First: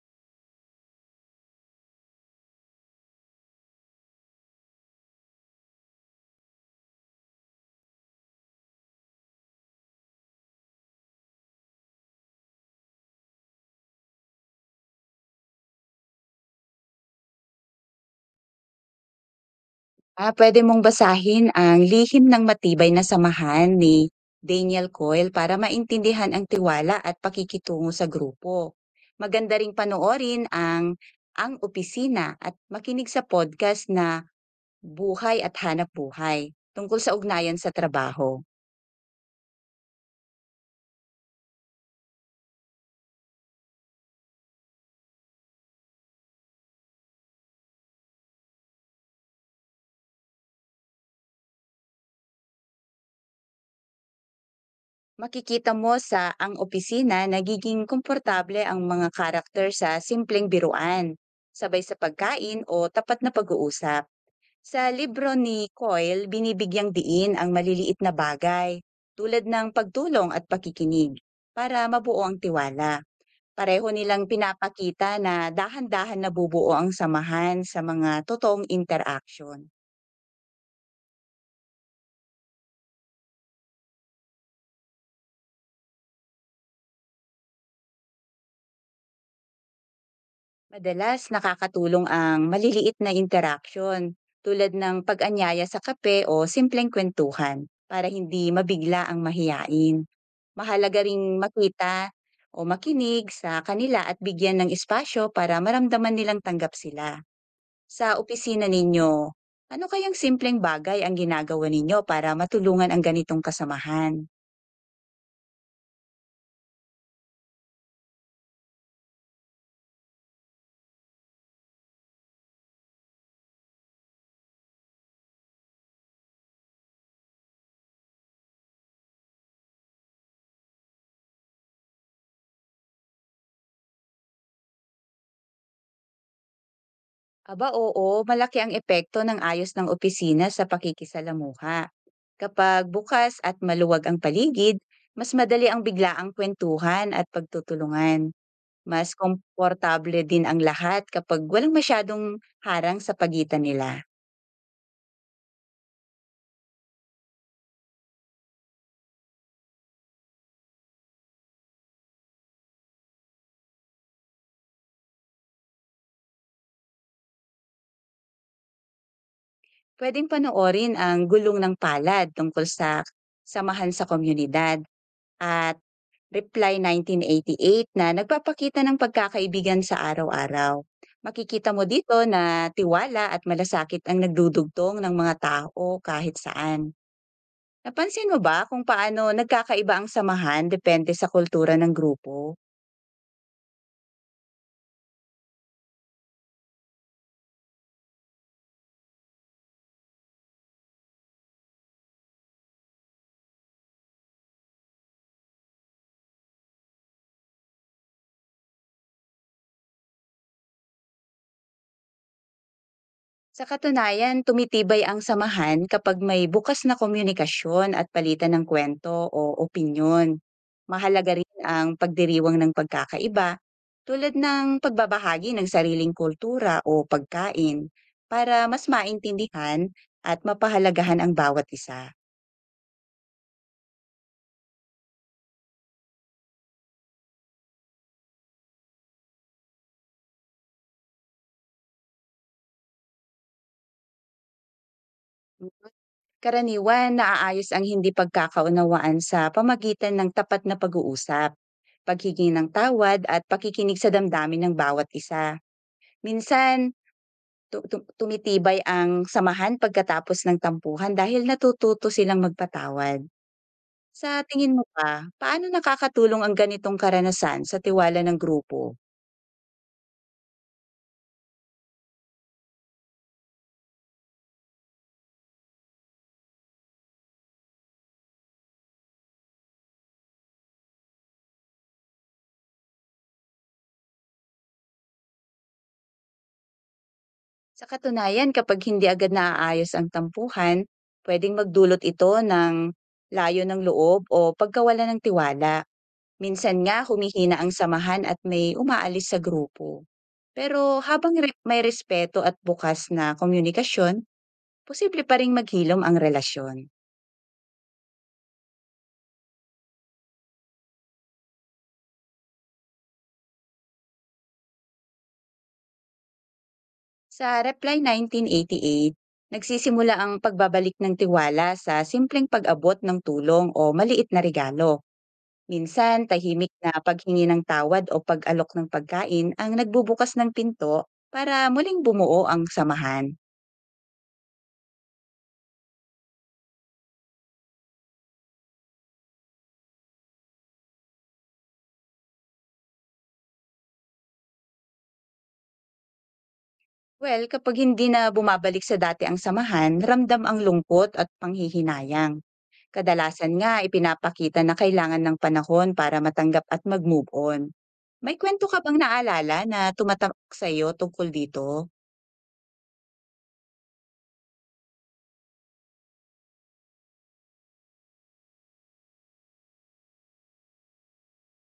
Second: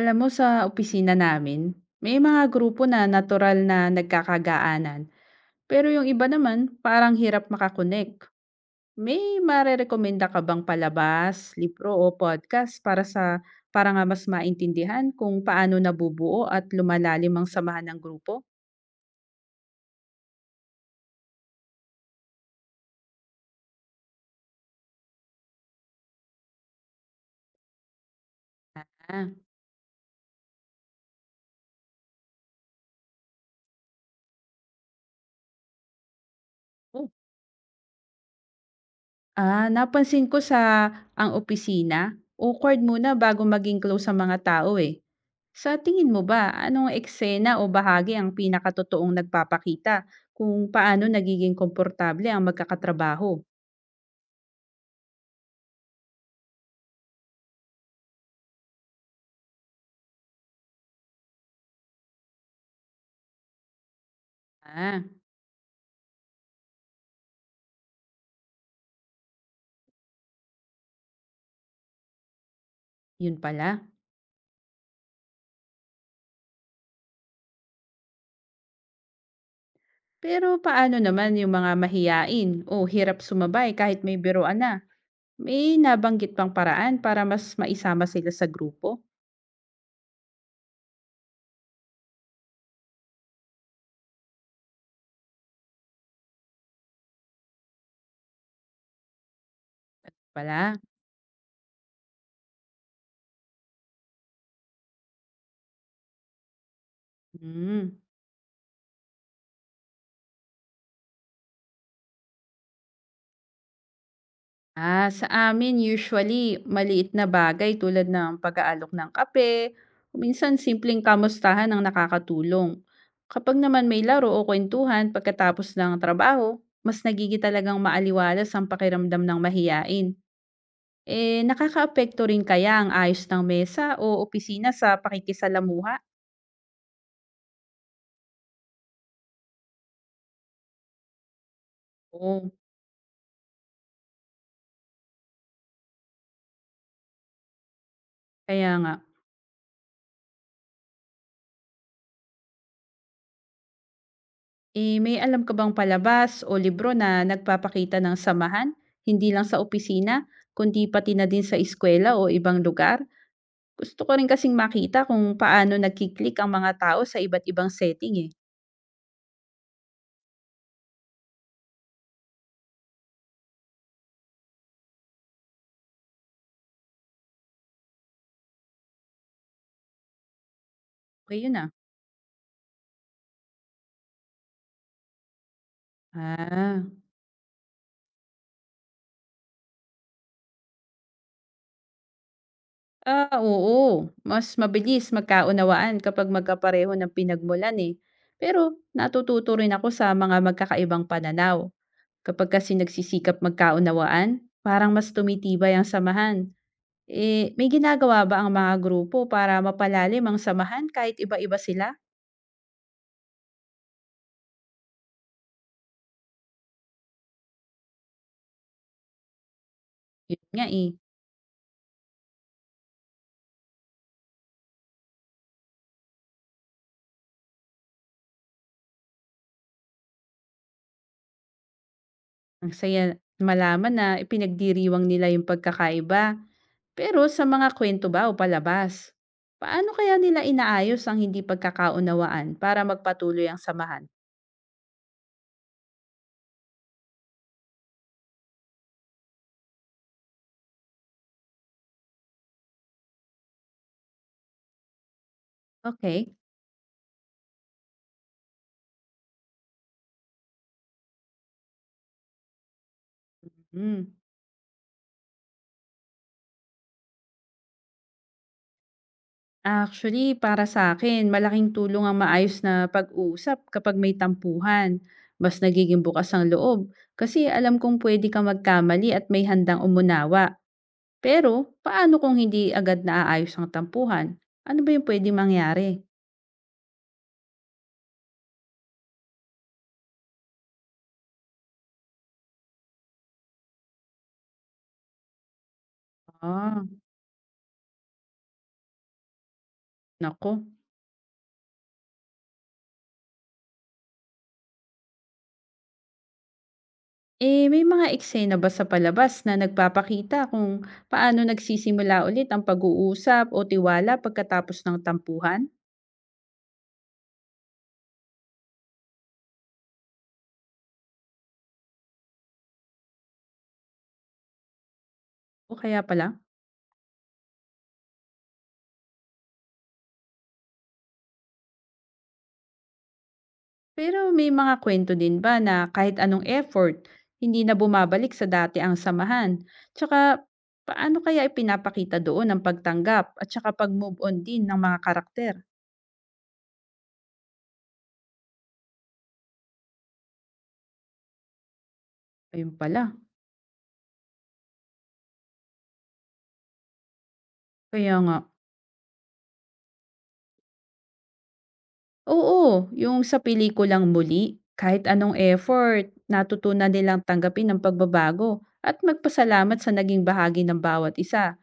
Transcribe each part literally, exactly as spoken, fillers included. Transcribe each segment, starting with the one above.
Alam mo, sa opisina namin, may mga grupo na natural na nagkakagaanan, pero yung iba naman parang hirap makakonek. May marerekomenda ka bang palabas, libro o podcast para sa para nga mas maintindihan kung paano nabubuo at lumalalim ang samahan ng grupo? Ah, pwede mong basahin ang Lihim ng Matibay na Samahan ni Daniel Coyle para maintindihan ang tiwala at pakikitungo sa grupo. Ah, Maganda ring panoorin ang Ang Opisina at makinig sa podcast na Buhay at Hanap Buhay tungkol oh. sa ugnayan sa trabaho. Ah, napansin ko sa ang opisina, awkward muna bago maging close sa mga tao eh. Sa tingin mo ba, anong eksena o bahagi ang pinakatotoong nagpapakita kung paano nagiging komportable ang magkakatrabaho? Makikita mo sa Ang Opisina nagiging komportable ang mga karakter sa simpleng biruan, sabay sa pagkain o tapat na pag-uusap. Sa Ah, libro ni Coyle, binibigyang diin ang maliliit na bagay tulad ng pagtulong at pakikinig para mabuo ang tiwala. yun pala. Pareho nilang pinapakita na dahan-dahan nabubuo ang samahan sa mga totoong interaction. Pero paano naman yung mga mahiyain o hirap sumabay kahit may biroan na? May nabanggit pang paraan para mas maisama sila sa grupo? Madalas nakakatulong ang maliliit na interaksyon tulad ng pag-anyaya sa kape o simpleng kwentuhan para hindi mabigla ang mahiyain. Pala. Mahalaga ring makita o makinig sa kanila at bigyan ng espasyo para maramdaman nilang tanggap sila. Hmm. Sa opisina ninyo, ano kayang simpleng bagay ang ginagawa ninyo para matulungan ang ganitong kasamahan? Ah, sa amin usually maliit na bagay tulad ng pag-aalok ng kape, o minsan simpleng kamustahan ang nakakatulong. Kapag naman may laro o kwentuhan pagkatapos ng trabaho, mas nagigi talagang maaliwalas ang pakiramdam ng mahiyain. Eh, nakakaapekto rin kaya ang ayos ng mesa o opisina sa pakikisalamuha? Aba oo, malaki ang epekto ng ayos ng opisina sa pakikisalamuha. Oo, Kapag bukas at maluwag ang paligid, mas madali ang biglaang kwentuhan at pagtutulungan. kaya nga. Mas komportable din ang lahat kapag walang masyadong harang sa pagitan nila. Eh, may alam ka bang palabas o libro na nagpapakita ng samahan, hindi lang sa opisina, kundi pati na din sa eskwela o ibang lugar? Gusto ko rin kasing makita kung paano nagkiklik ang mga tao sa iba't ibang setting eh. Pwedeng panoorin ang Gulong ng Palad tungkol sa samahan sa komunidad at Reply nineteen eighty-eight na nagpapakita ng pagkakaibigan sa araw-araw. Okay yun ah. Makikita mo dito na tiwala at malasakit ang nagdudugtong ng mga tao kahit Ah, saan. Napansin mo ba kung paano nagkakaiba ang samahan depende sa kultura ng grupo? ah oo. Mas mabilis magkaunawaan kapag magkapareho ng pinagmulan eh. Pero natututo rin ako sa mga magkakaibang pananaw. Kapag kasi nagsisikap magkaunawaan, parang mas tumitibay ang samahan. Eh, may ginagawa ba ang mga grupo para mapalalim ang samahan kahit iba-iba sila? Sa katunayan, tumitibay ang samahan kapag may bukas na komunikasyon at palitan ng kwento o opinyon. Yun nga eh, Mahalaga rin ang pagdiriwang ng pagkakaiba tulad ng pagbabahagi ng sariling kultura o pagkain para mas maintindihan at mapahalagahan ang bawat isa. ang saya malaman na ipinagdiriwang nila yung pagkakaiba. Pero sa mga kwento ba o palabas? Paano kaya nila inaayos ang hindi pagkakaunawaan para magpatuloy ang samahan? Karaniwan, naaayos ang hindi pagkakaunawaan sa pamagitan ng tapat na pag-uusap, paghingi ng tawad at pakikinig sa damdamin ng bawat isa. Okay. Minsan, Tu tu tumitibay ang samahan pagkatapos ng tampuhan dahil natututo silang magpatawad. Mm. Sa tingin mo ba, paano nakakatulong ang ganitong karanasan sa tiwala ng grupo? Actually, para sa akin, malaking tulong ang maayos na pag-uusap kapag may tampuhan. Mas nagiging bukas ang loob kasi alam kong pwede kang magkamali at may handang umunawa. Pero, paano kung hindi agad naaayos ang tampuhan? Ano ba yung pwedeng mangyari? Sa katunayan, kapag hindi agad naaayos ang tampuhan, pwedeng magdulot ito ng layo ng loob o pagkawala ng tiwala. Minsan Ah, nga humihina ang samahan at may umaalis sa grupo. naku. Pero habang re may respeto at bukas na komunikasyon, posible pa ring maghilom ang relasyon. Eh, may mga eksena ba sa palabas na nagpapakita kung paano nagsisimula ulit ang pag-uusap o tiwala pagkatapos ng tampuhan? Sa Reply nineteen eighty-eight, nagsisimula ang pagbabalik ng tiwala sa simpleng pag-abot ng tulong o maliit na regalo. O kaya pala? Minsan, tahimik na paghingi ng tawad o pag-alok ng pagkain ang nagbubukas ng pinto para muling bumuo ang samahan. Pero may mga kwento din ba na kahit anong effort, hindi na bumabalik sa dati ang samahan? Tsaka, paano kaya ipinapakita doon ang pagtanggap at tsaka pag-move on din ng mga karakter? Well, kapag hindi na bumabalik sa dati ang samahan, ramdam ang lungkot at panghihinayang. Ayun pala. Kadalasan nga ipinapakita na kailangan ng panahon para matanggap at mag-move on. Kaya nga. May kwento ka bang naalala na tumatak sa'yo tungkol dito? Oo, yung sa pelikulang Muli, kahit anong effort, natutunan nilang tanggapin ang pagbabago at magpasalamat sa naging bahagi ng bawat isa.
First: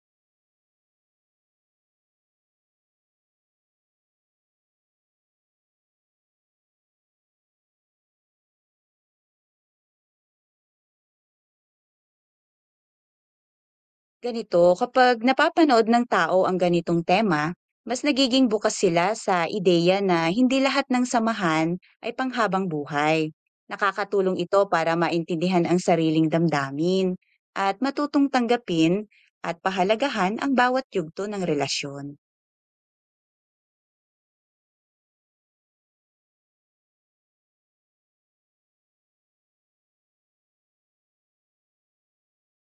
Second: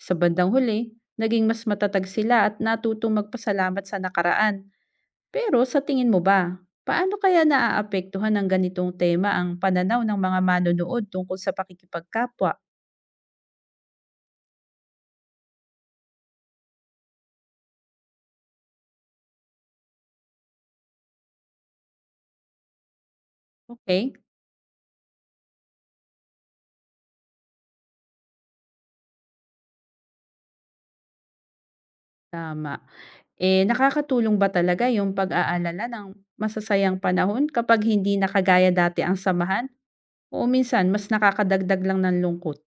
Sa bandang huli, naging mas matatag sila at natutong magpasalamat sa nakaraan. Pero sa tingin mo ba, paano kaya naaapektuhan ng ganitong tema ang pananaw ng mga manonood tungkol sa pakikipagkapwa? Ganito, kapag napapanood ng tao ang ganitong tema, mas nagiging bukas sila sa ideya na hindi lahat ng samahan ay panghabang buhay. Okay, Nakakatulong ito para maintindihan ang sariling damdamin at matutong tanggapin at pahalagahan ang bawat yugto ng relasyon. tama. Eh, nakakatulong ba talaga yung pag-aalala ng masasayang panahon kapag hindi nakagaya kagaya dati ang samahan? O minsan mas nakakadagdag lang ng lungkot.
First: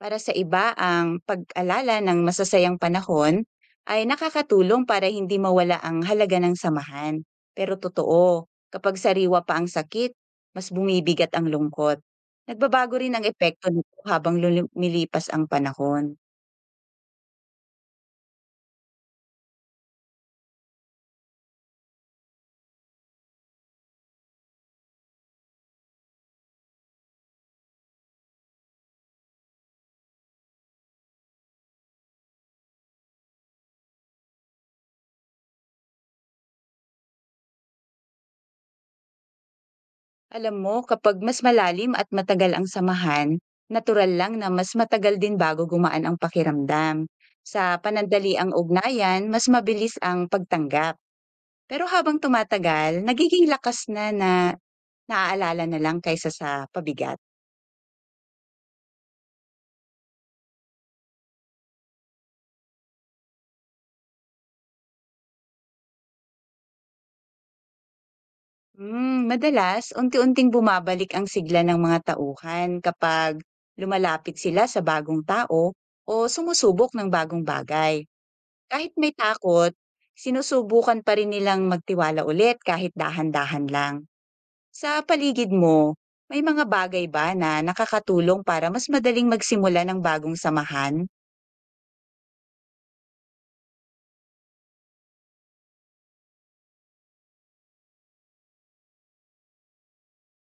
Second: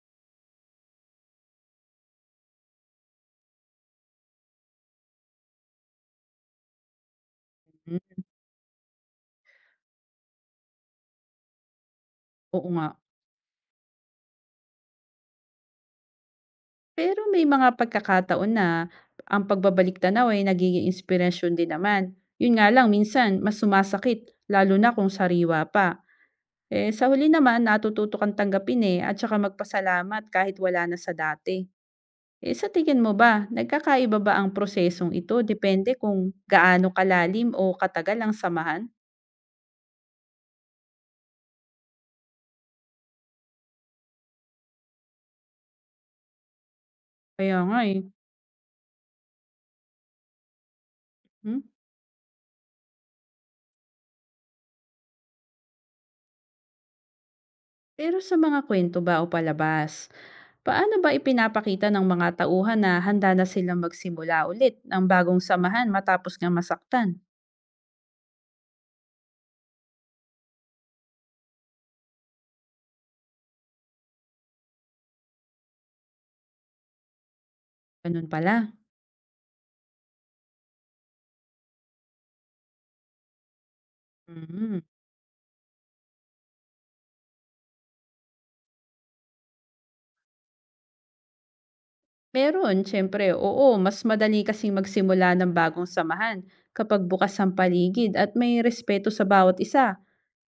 Para sa iba, ang pag-alala ng masasayang panahon ay nakakatulong para hindi mawala ang halaga ng samahan. Pero Hmm, totoo, kapag sariwa pa ang sakit, mas bumibigat ang lungkot. oo nga. Nagbabago rin ang epekto nito habang lumilipas ang panahon. Pero may mga pagkakataon na ang pagbabalik tanaw ay nagiging inspirasyon din naman. Yun nga lang, minsan mas sumasakit, lalo na kung sariwa pa. Eh, sa huli naman, natututo kang tanggapin eh, at saka magpasalamat kahit wala na sa dati. Eh, sa tingin mo ba, nagkakaiba ba ang prosesong ito depende kung gaano kalalim o katagal ang samahan? Alam mo, kapag mas malalim at matagal ang samahan, natural lang na mas matagal din bago gumaan ang pakiramdam. Kaya Sa nga eh. panandali ang ugnayan, mas mabilis ang pagtanggap. Hmm? Pero habang tumatagal, nagiging lakas na na naaalala na lang kaysa sa pabigat. Pero sa mga kwento ba o palabas, paano ba ipinapakita ng mga tauhan na handa na silang magsimula ulit ng bagong samahan matapos nga masaktan? Hmm, madalas unti-unting bumabalik ang sigla ng mga tauhan kapag lumalapit sila sa bagong tao o sumusubok ng bagong bagay. Ganun pala. Kahit may takot, sinusubukan pa rin nilang magtiwala ulit kahit dahan-dahan lang. Mhm. Sa paligid mo, may mga bagay ba na nakakatulong para mas madaling magsimula ng bagong samahan? Meron, syempre, oo, mas madali kasing magsimula ng bagong samahan kapag bukas ang paligid at may respeto sa bawat isa.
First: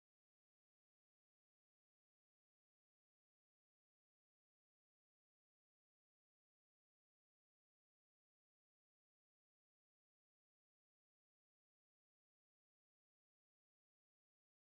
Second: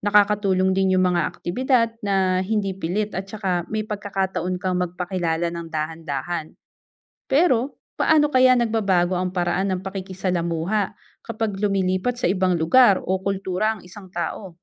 Nakakatulong din yung mga aktibidad na hindi pilit at saka may pagkakataon kang magpakilala ng dahan-dahan. Pero, paano kaya nagbabago ang paraan ng pakikisalamuha kapag lumilipat sa ibang lugar o kultura ang isang tao?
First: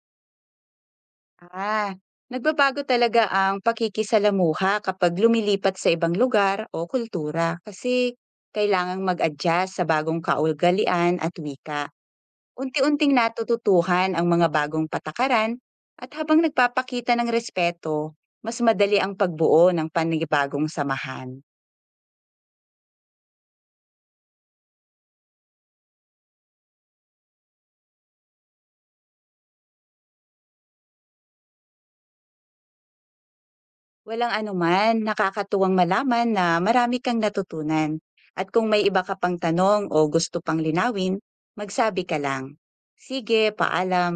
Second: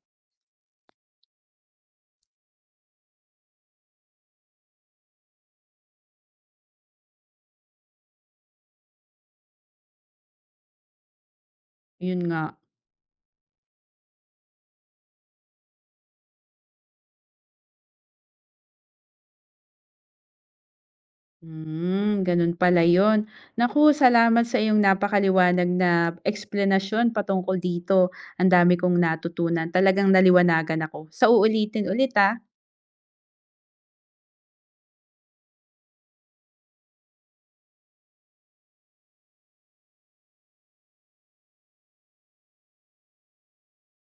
Ah, nagbabago talaga ang pakikisalamuha kapag lumilipat sa ibang lugar o kultura kasi kailangang mag-adjust sa bagong kaugalian at wika. Yun nga. Unti-unting natututuhan ang mga bagong patakaran at habang nagpapakita ng respeto, mas madali ang pagbuo ng panibagong samahan. Hmm, ganun pala yun. Naku, salamat sa iyong napakaliwanag na eksplanasyon patungkol dito. Ang dami kong natutunan. Talagang naliwanagan ako. Sa uulitin ulit ha. Walang anuman, nakakatuwang malaman na marami kang natutunan. At kung may iba ka pang tanong o gusto pang linawin, magsabi ka lang. Sige, paalam.